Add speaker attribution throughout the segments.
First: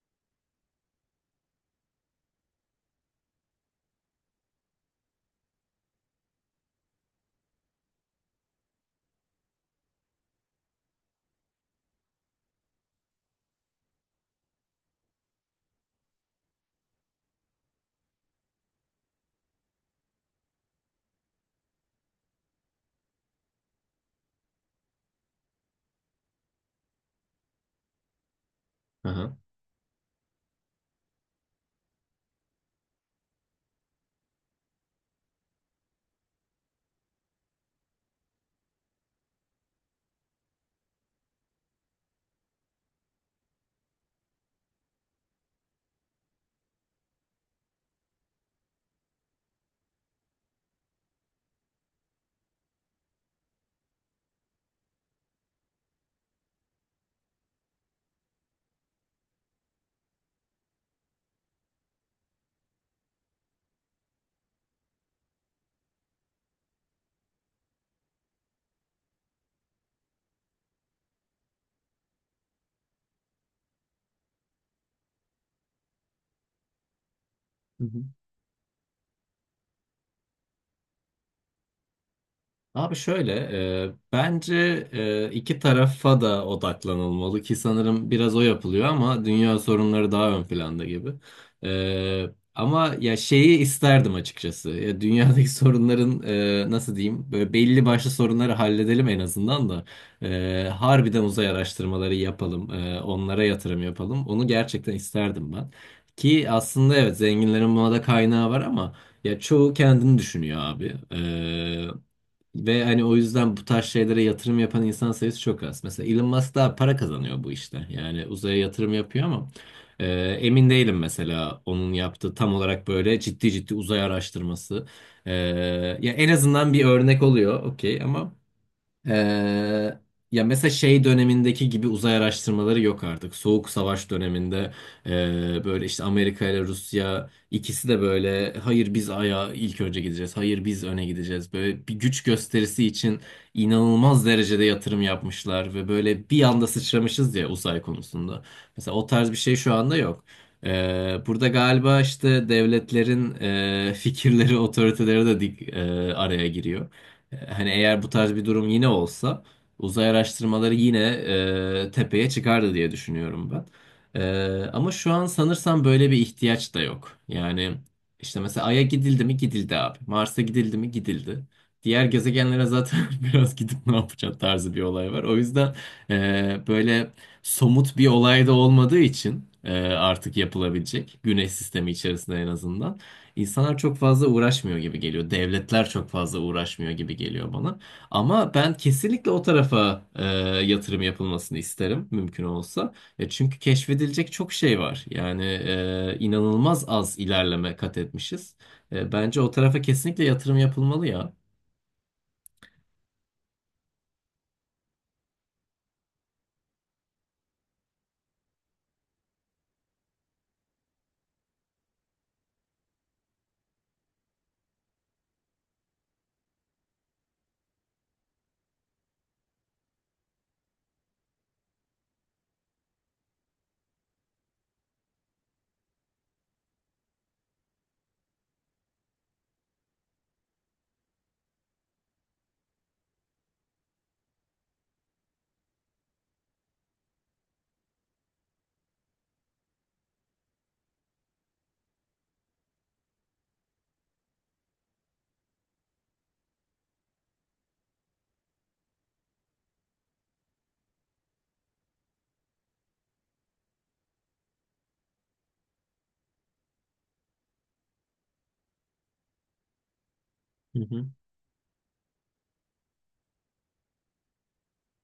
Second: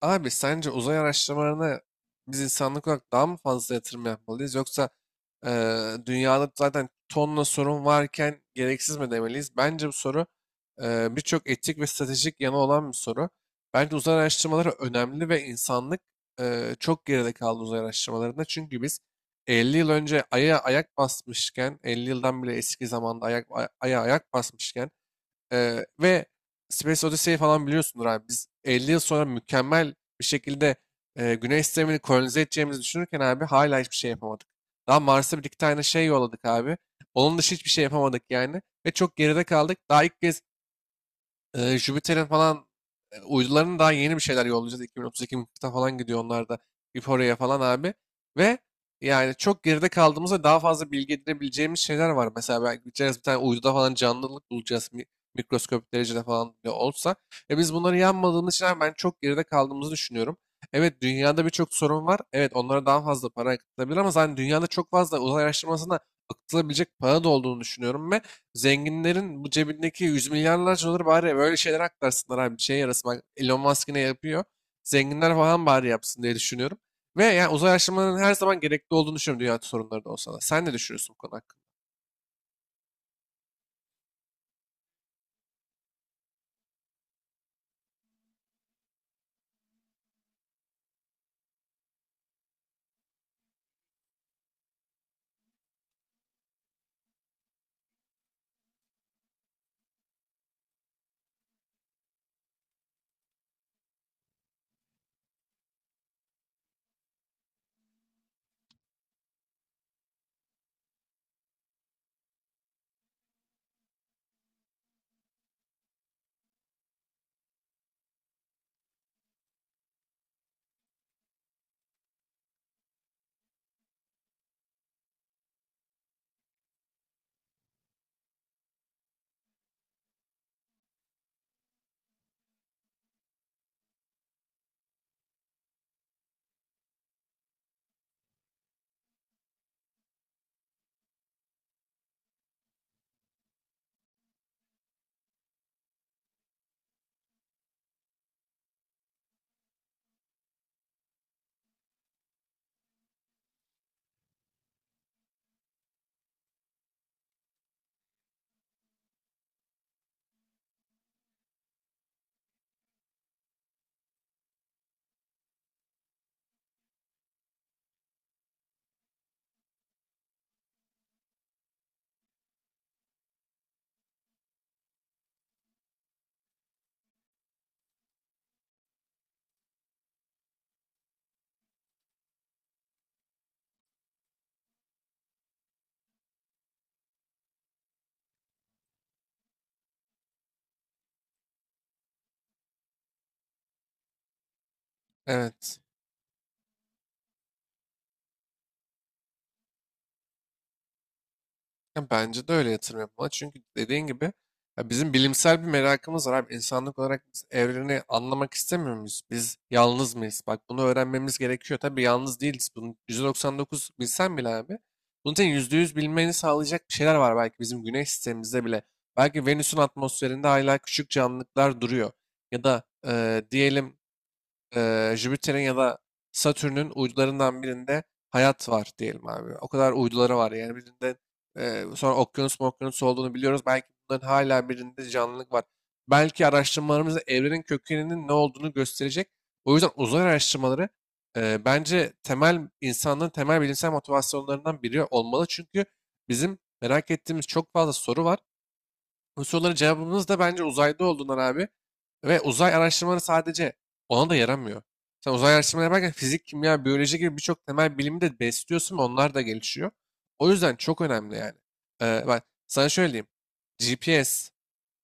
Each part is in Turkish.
Speaker 1: Abi sence uzay araştırmalarına biz insanlık olarak daha mı fazla yatırım yapmalıyız yoksa dünyada zaten tonla sorun varken gereksiz mi demeliyiz? Bence bu soru birçok etik ve stratejik yanı olan bir soru. Bence uzay araştırmaları önemli ve insanlık çok geride kaldı uzay araştırmalarında. Çünkü biz 50 yıl önce Ay'a ayak basmışken, 50 yıldan bile eski zamanda Ay'a ayak basmışken ve Space Odyssey falan biliyorsundur abi. Biz 50 yıl sonra
Speaker 2: Aha.
Speaker 1: mükemmel bir şekilde Güney sistemini kolonize edeceğimizi düşünürken abi hala hiçbir şey yapamadık. Daha Mars'a bir iki tane şey yolladık abi. Onun dışı hiçbir şey yapamadık yani. Ve çok geride kaldık. Daha ilk kez Jüpiter'in falan uydularının daha yeni bir şeyler yollayacağız. 2032 mıknatısa falan gidiyor onlar da oraya falan abi. Ve yani çok geride kaldığımızda daha fazla bilgi edinebileceğimiz şeyler var. Mesela belki gideceğiz bir tane uyduda falan canlılık bulacağız. Mikroskopik derecede falan bile olsa. E biz bunları yanmadığımız için abi ben çok geride kaldığımızı düşünüyorum. Evet, dünyada birçok sorun var. Evet, onlara daha fazla para akıtılabilir ama zaten dünyada çok fazla uzay araştırmasına akıtılabilecek para da olduğunu düşünüyorum. Ve zenginlerin bu cebindeki yüz milyarlarca doları bari böyle şeyler aklarsınlar abi. Bir şeye yarasın. Bak Elon Musk ne yapıyor. Zenginler falan bari yapsın diye düşünüyorum. Ve yani uzay
Speaker 2: Hı hı.
Speaker 1: araştırmalarının her zaman gerekli olduğunu düşünüyorum dünya sorunları da olsa da. Sen ne düşünüyorsun bu konu hakkında?
Speaker 2: Abi şöyle, bence iki tarafa da odaklanılmalı ki sanırım biraz o yapılıyor ama dünya sorunları daha ön planda gibi. E, Ama ya şeyi isterdim açıkçası. Ya dünyadaki sorunların nasıl diyeyim, böyle belli başlı sorunları halledelim en azından da harbiden uzay araştırmaları yapalım, onlara yatırım yapalım. Onu gerçekten isterdim ben. Ki aslında evet zenginlerin buna da kaynağı var ama ya çoğu kendini düşünüyor abi. Ve hani o yüzden bu tarz şeylere yatırım yapan insan sayısı çok az. Mesela Elon Musk daha para kazanıyor bu işte. Yani uzaya yatırım yapıyor ama e, emin değilim mesela onun yaptığı tam olarak böyle ciddi ciddi uzay araştırması. E, Ya en azından bir örnek oluyor okey ama ee, ya mesela şey dönemindeki gibi uzay araştırmaları yok artık. Soğuk Savaş döneminde böyle işte Amerika ile Rusya ikisi de böyle hayır biz aya ilk önce gideceğiz. Hayır biz öne gideceğiz. Böyle bir güç gösterisi için inanılmaz derecede yatırım yapmışlar ve böyle bir anda sıçramışız ya uzay konusunda. Mesela o tarz bir şey şu anda yok. Burada galiba işte devletlerin fikirleri, otoriteleri de araya giriyor. Hani eğer bu tarz bir durum yine olsa uzay araştırmaları yine tepeye çıkardı diye düşünüyorum ben. Ama şu an sanırsam böyle bir ihtiyaç da yok. Yani işte mesela Ay'a gidildi mi gidildi abi. Mars'a gidildi mi gidildi. Diğer gezegenlere zaten biraz gidip ne yapacağız tarzı bir olay var. O yüzden böyle somut bir olay da olmadığı için artık yapılabilecek. Güneş sistemi içerisinde en azından. İnsanlar çok fazla uğraşmıyor gibi geliyor. Devletler çok fazla uğraşmıyor gibi geliyor bana. Ama ben kesinlikle o tarafa yatırım yapılmasını isterim mümkün olsa. Ya çünkü keşfedilecek çok şey var. Yani
Speaker 1: Evet.
Speaker 2: inanılmaz az ilerleme kat etmişiz. Bence o tarafa kesinlikle yatırım yapılmalı ya.
Speaker 1: Ya bence de öyle yatırım yapmalı. Çünkü dediğin gibi ya bizim bilimsel bir merakımız var abi. İnsanlık olarak biz evreni anlamak istemiyor muyuz? Biz yalnız mıyız? Bak bunu öğrenmemiz gerekiyor. Tabii yalnız değiliz. Bunu %99 bilsen bile abi. Bunun için %100 bilmeni sağlayacak bir şeyler var belki bizim güneş sistemimizde bile. Belki Venüs'ün atmosferinde hala küçük canlılıklar duruyor. Ya da diyelim Jüpiter'in ya da Satürn'ün uydularından birinde hayat var diyelim abi. O kadar uyduları var yani birinde sonra okyanus mu okyanus olduğunu biliyoruz. Belki bunların hala birinde canlılık var. Belki araştırmalarımız da evrenin kökeninin ne olduğunu gösterecek. O yüzden uzay araştırmaları bence temel insanlığın temel bilimsel motivasyonlarından biri olmalı. Çünkü bizim merak ettiğimiz çok fazla soru var. Bu soruların cevabımız da bence uzayda olduğundan abi. Ve uzay araştırmaları sadece ona da yaramıyor. Sen uzay araştırmaları yaparken fizik, kimya, biyoloji gibi birçok temel bilimi de besliyorsun ve onlar da gelişiyor. O yüzden
Speaker 2: Hı
Speaker 1: çok
Speaker 2: hı.
Speaker 1: önemli yani. Bak sana şöyle diyeyim. GPS,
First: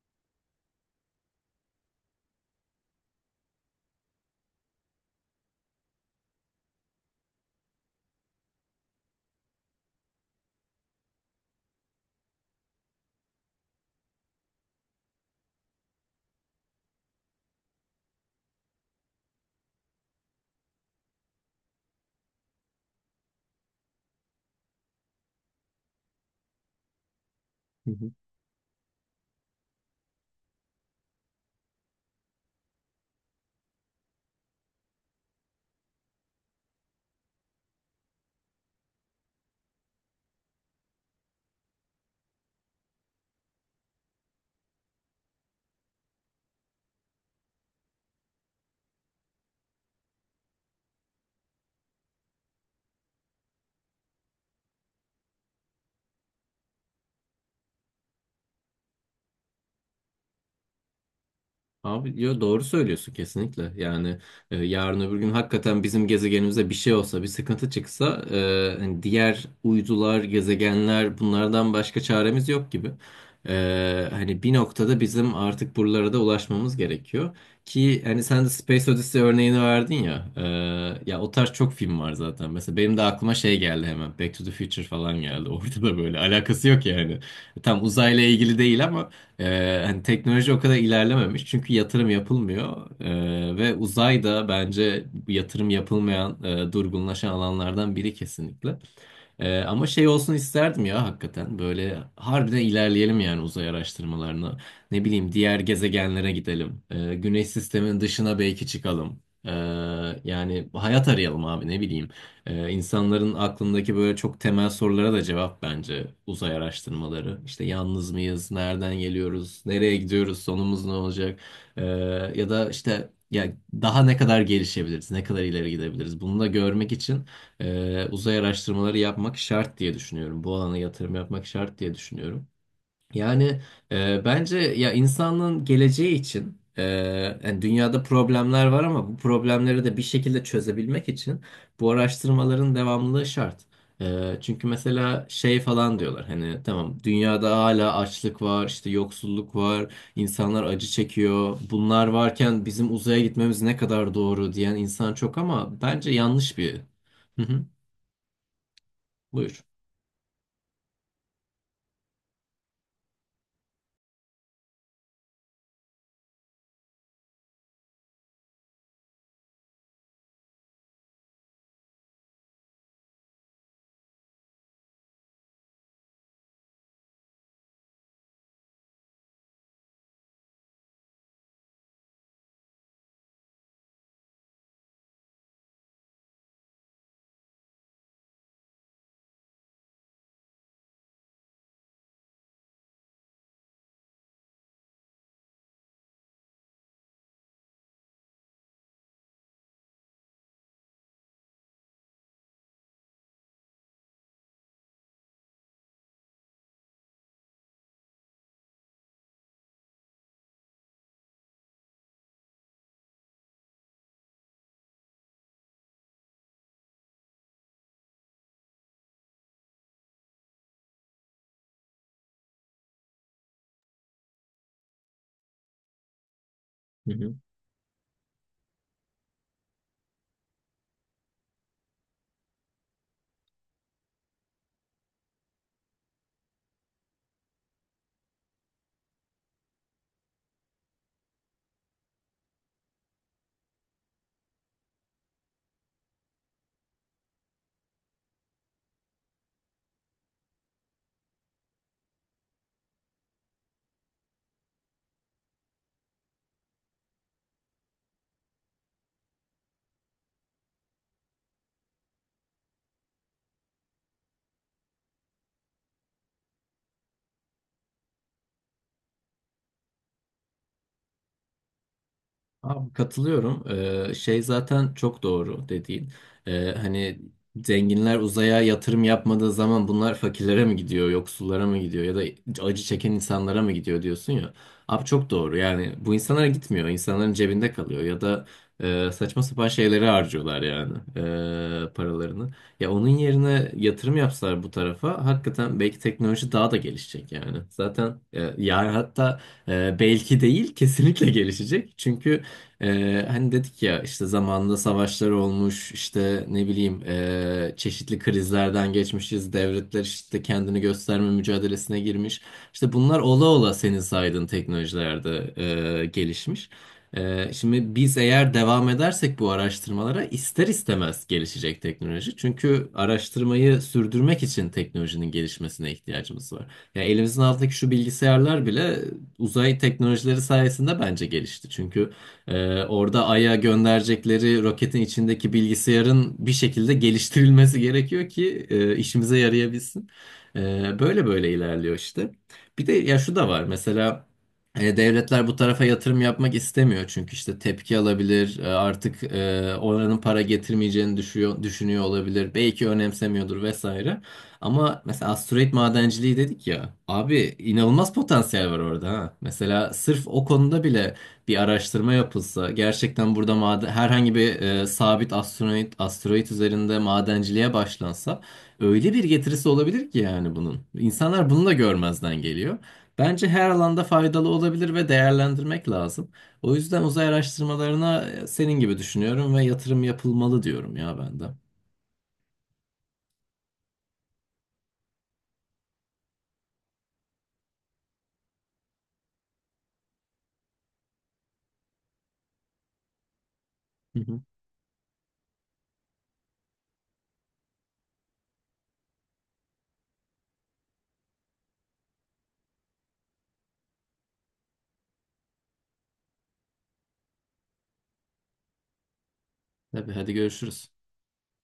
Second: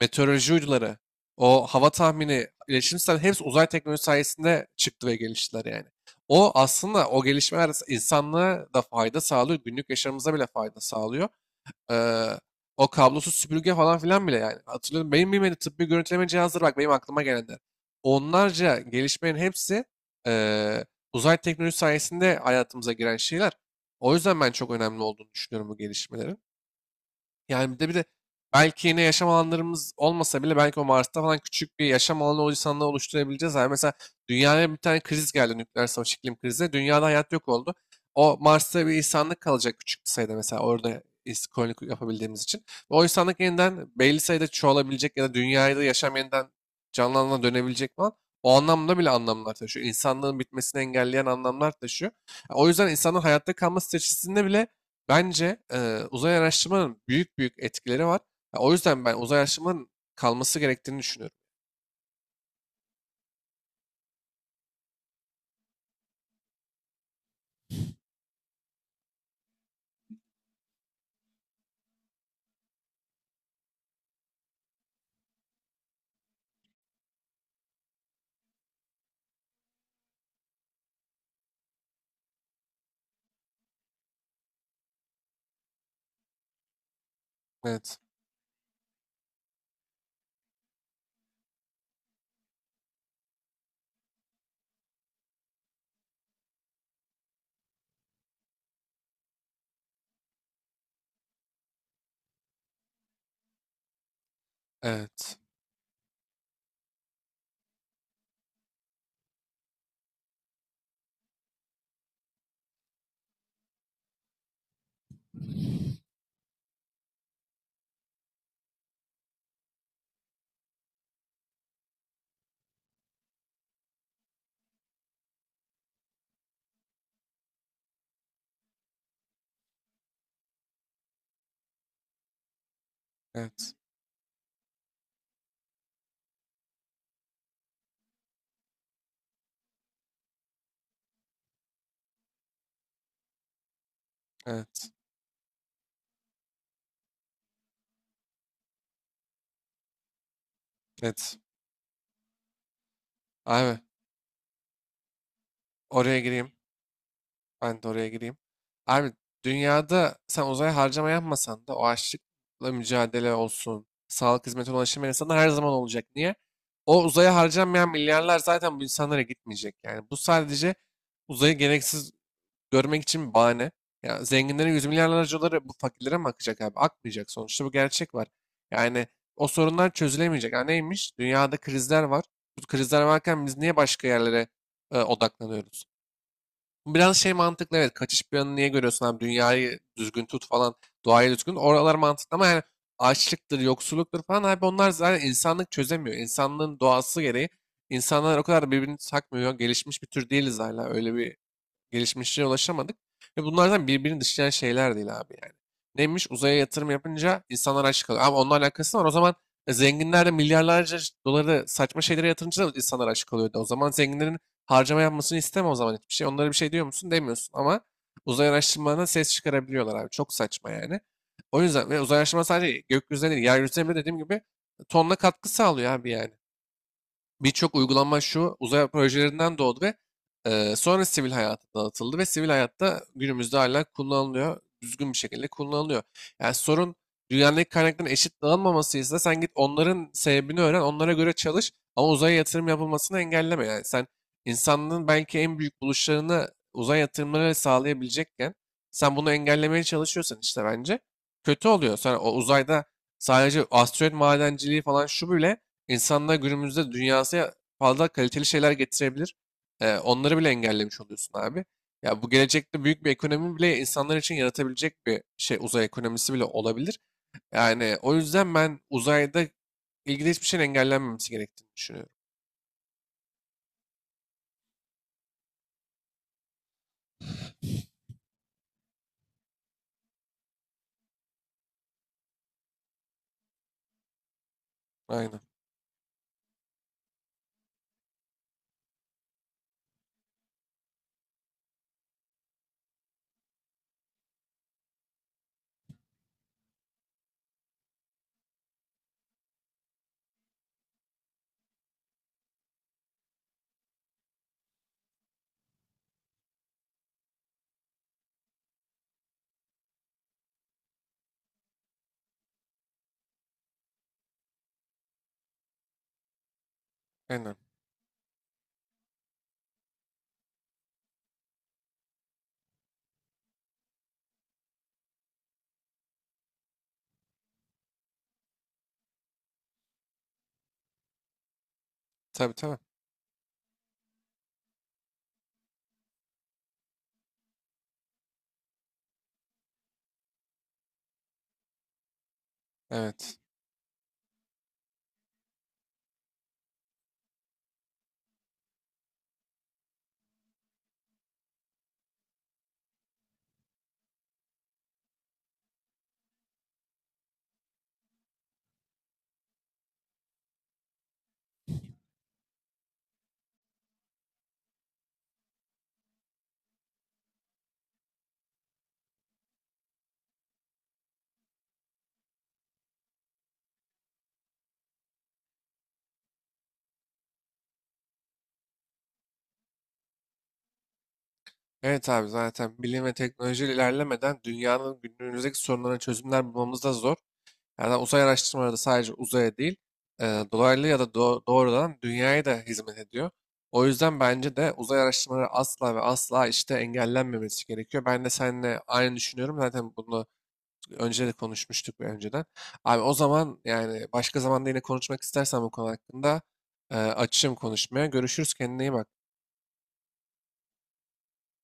Speaker 1: meteoroloji uyduları, o hava tahmini, iletişim sistemleri hepsi uzay teknolojisi sayesinde çıktı ve geliştiler yani. O aslında o gelişmeler insanlığa da fayda sağlıyor, günlük yaşamımıza bile fayda sağlıyor. Eee, O kablosuz süpürge falan filan bile yani. Hatırlıyorum benim bilmediğim tıbbi görüntüleme cihazları bak benim aklıma gelenler. Onlarca gelişmenin hepsi eee, uzay teknolojisi sayesinde hayatımıza giren şeyler. O yüzden ben çok önemli olduğunu düşünüyorum bu gelişmelerin. Yani bir de
Speaker 2: Hı
Speaker 1: bir de
Speaker 2: hı.
Speaker 1: belki yine yaşam alanlarımız olmasa bile belki o Mars'ta falan küçük bir yaşam alanı o insanla oluşturabileceğiz. Yani mesela dünyaya bir tane kriz geldi, nükleer savaş, iklim krizi. Dünyada hayat yok oldu. O Mars'ta bir insanlık kalacak küçük bir sayıda mesela orada koloni yapabildiğimiz için. Ve o insanlık yeniden belli sayıda çoğalabilecek ya da dünyada yaşam yeniden canlanana dönebilecek falan. O anlamda bile anlamlar taşıyor. İnsanlığın bitmesini engelleyen anlamlar taşıyor. O yüzden insanın hayatta kalma stratejisinde bile bence uzay araştırmanın büyük büyük etkileri var. Ya, o yüzden ben uzay araştırmanın kalması gerektiğini düşünüyorum.
Speaker 2: Abi yo, doğru söylüyorsun kesinlikle. Yani yarın öbür gün hakikaten bizim gezegenimize bir şey olsa, bir sıkıntı çıksa hani diğer uydular, gezegenler bunlardan başka çaremiz yok gibi. Hani bir noktada bizim artık buralara da ulaşmamız gerekiyor. Ki hani sen de Space Odyssey örneğini verdin ya. Ya o tarz çok film var zaten. Mesela benim de aklıma şey geldi hemen. Back to the Future falan geldi. Orada da böyle alakası yok yani. Tam
Speaker 1: Evet,
Speaker 2: uzayla ilgili değil ama hani teknoloji o kadar ilerlememiş çünkü yatırım yapılmıyor. Ve uzay da bence yatırım yapılmayan durgunlaşan alanlardan biri kesinlikle. Ama şey olsun isterdim ya hakikaten. Böyle harbiden ilerleyelim yani uzay araştırmalarına. Ne bileyim
Speaker 1: evet,
Speaker 2: diğer gezegenlere gidelim. Güneş sisteminin dışına belki çıkalım. Yani hayat arayalım abi ne bileyim. İnsanların aklındaki böyle çok temel sorulara da cevap bence uzay araştırmaları. İşte yalnız mıyız? Nereden geliyoruz? Nereye gidiyoruz? Sonumuz ne olacak? Ee, Ya da işte ya daha ne kadar gelişebiliriz? Ne kadar ileri gidebiliriz? Bunu da görmek için uzay araştırmaları yapmak şart diye düşünüyorum. Bu alana yatırım yapmak şart diye düşünüyorum. Yani
Speaker 1: evet,
Speaker 2: bence ya insanlığın geleceği için yani dünyada problemler var ama bu problemleri de bir şekilde çözebilmek için bu araştırmaların devamlılığı şart. Çünkü
Speaker 1: evet,
Speaker 2: mesela şey falan diyorlar hani tamam dünyada hala açlık var işte yoksulluk var insanlar acı
Speaker 1: evet.
Speaker 2: çekiyor bunlar varken bizim uzaya gitmemiz ne
Speaker 1: Abi
Speaker 2: kadar doğru diyen insan çok ama bence
Speaker 1: oraya gireyim.
Speaker 2: yanlış bir. Hı hı.
Speaker 1: Ben de oraya gireyim. Abi
Speaker 2: Buyur.
Speaker 1: dünyada sen uzaya harcama yapmasan da o açlıkla mücadele olsun, sağlık hizmetine ulaşım insanlar her zaman olacak. Niye? O uzaya harcanmayan milyarlar zaten bu insanlara gitmeyecek. Yani bu sadece uzayı gereksiz görmek için bir bahane. Ya zenginlerin yüz milyarlarca doları bu fakirlere mi akacak abi? Akmayacak. Sonuçta bu gerçek var. Yani o sorunlar çözülemeyecek. Ha neymiş? Dünyada krizler var. Bu krizler varken biz niye başka yerlere odaklanıyoruz? Bu biraz şey mantıklı, evet. Kaçış planı niye görüyorsun abi? Dünyayı düzgün tut falan. Doğayı düzgün. Oralar mantıklı ama yani açlıktır, yoksulluktur falan abi onlar zaten insanlık çözemiyor. İnsanlığın doğası gereği insanlar o kadar birbirini takmıyor. Gelişmiş bir tür değiliz hala. Öyle bir gelişmişliğe ulaşamadık. Ve bunlardan birbirini dışlayan şeyler değil abi yani. Neymiş? Uzaya yatırım yapınca insanlar aç kalıyor. Ama onunla alakası var. O zaman zenginler de milyarlarca doları saçma şeylere yatırınca da insanlar aç kalıyordu. O zaman zenginlerin harcama yapmasını isteme o zaman hiçbir şey. Onlara bir şey diyor musun? Demiyorsun ama uzay araştırmalarına ses çıkarabiliyorlar abi. Çok saçma yani. O yüzden ve uzay araştırma sadece gökyüzüne değil, yeryüzüne bile dediğim gibi tonla katkı sağlıyor abi yani.
Speaker 2: Hı hı.
Speaker 1: Birçok uygulama şu uzay projelerinden doğdu ve sonra sivil hayata dağıtıldı ve sivil hayatta günümüzde hala kullanılıyor. Düzgün bir şekilde kullanılıyor. Yani sorun dünyadaki kaynakların eşit dağılmamasıysa sen git onların sebebini öğren, onlara göre çalış ama uzaya yatırım yapılmasını engelleme. Yani sen insanlığın belki en büyük buluşlarını uzay yatırımları sağlayabilecekken sen bunu engellemeye çalışıyorsan işte bence kötü oluyor. Sonra o uzayda sadece asteroid madenciliği falan şu bile İnsanlar günümüzde dünyasına fazla kaliteli şeyler getirebilir. Onları bile engellemiş oluyorsun abi. Ya bu gelecekte büyük bir ekonomi bile insanlar için yaratabilecek bir şey uzay ekonomisi bile olabilir. Yani o yüzden ben uzayda ilgili hiçbir şeyin engellenmemesi gerektiğini düşünüyorum.
Speaker 2: Abi katılıyorum. Şey zaten çok doğru dediğin. Hani zenginler uzaya yatırım yapmadığı zaman bunlar fakirlere mi gidiyor, yoksullara mı gidiyor ya da acı çeken insanlara mı gidiyor diyorsun ya. Abi çok
Speaker 1: Aynen.
Speaker 2: doğru. Yani bu insanlara gitmiyor. İnsanların cebinde kalıyor ya da saçma sapan şeyleri harcıyorlar yani paralarını. Ya onun yerine yatırım yapsalar bu tarafa hakikaten belki teknoloji daha da gelişecek yani. Zaten ya hatta belki değil, kesinlikle gelişecek. Çünkü hani dedik ya işte zamanında savaşlar olmuş işte ne bileyim çeşitli krizlerden geçmişiz devletler işte kendini gösterme mücadelesine girmiş işte bunlar ola ola senin saydığın teknolojilerde gelişmiş.
Speaker 1: Aynen.
Speaker 2: Şimdi biz eğer devam edersek bu araştırmalara ister istemez gelişecek teknoloji çünkü araştırmayı sürdürmek için teknolojinin gelişmesine ihtiyacımız var. Ya elimizin altındaki şu bilgisayarlar bile uzay teknolojileri sayesinde bence gelişti çünkü.
Speaker 1: Tabii, tabii.
Speaker 2: Orada Ay'a gönderecekleri roketin içindeki bilgisayarın bir şekilde geliştirilmesi gerekiyor ki işimize yarayabilsin. Böyle böyle ilerliyor işte. Bir de ya şu
Speaker 1: Evet.
Speaker 2: da var mesela devletler bu tarafa yatırım yapmak istemiyor çünkü işte tepki alabilir artık oranın para getirmeyeceğini düşünüyor olabilir belki önemsemiyordur vesaire. Ama mesela asteroid madenciliği dedik ya abi inanılmaz potansiyel var orada ha. Mesela sırf o konuda bile bir araştırma yapılsa gerçekten burada maden, herhangi bir sabit asteroid üzerinde madenciliğe başlansa öyle bir getirisi olabilir ki yani bunun. İnsanlar bunu da görmezden geliyor. Bence her alanda faydalı olabilir ve değerlendirmek lazım. O yüzden uzay araştırmalarına senin gibi düşünüyorum ve yatırım yapılmalı diyorum ya ben de.
Speaker 1: Evet abi, zaten bilim ve teknoloji ilerlemeden dünyanın günümüzdeki sorunlarına çözümler bulmamız da zor. Yani uzay araştırmaları da sadece uzaya değil, e, dolaylı ya da doğrudan dünyaya da hizmet ediyor. O yüzden
Speaker 2: Hı hı.
Speaker 1: bence de uzay araştırmaları asla ve asla işte engellenmemesi gerekiyor. Ben de seninle aynı düşünüyorum. Zaten bunu önce de konuşmuştuk önceden. Abi o zaman yani başka zamanda yine konuşmak istersen bu konu hakkında açığım konuşmaya. Görüşürüz, kendine iyi bak.
Speaker 2: Tabii hadi görüşürüz.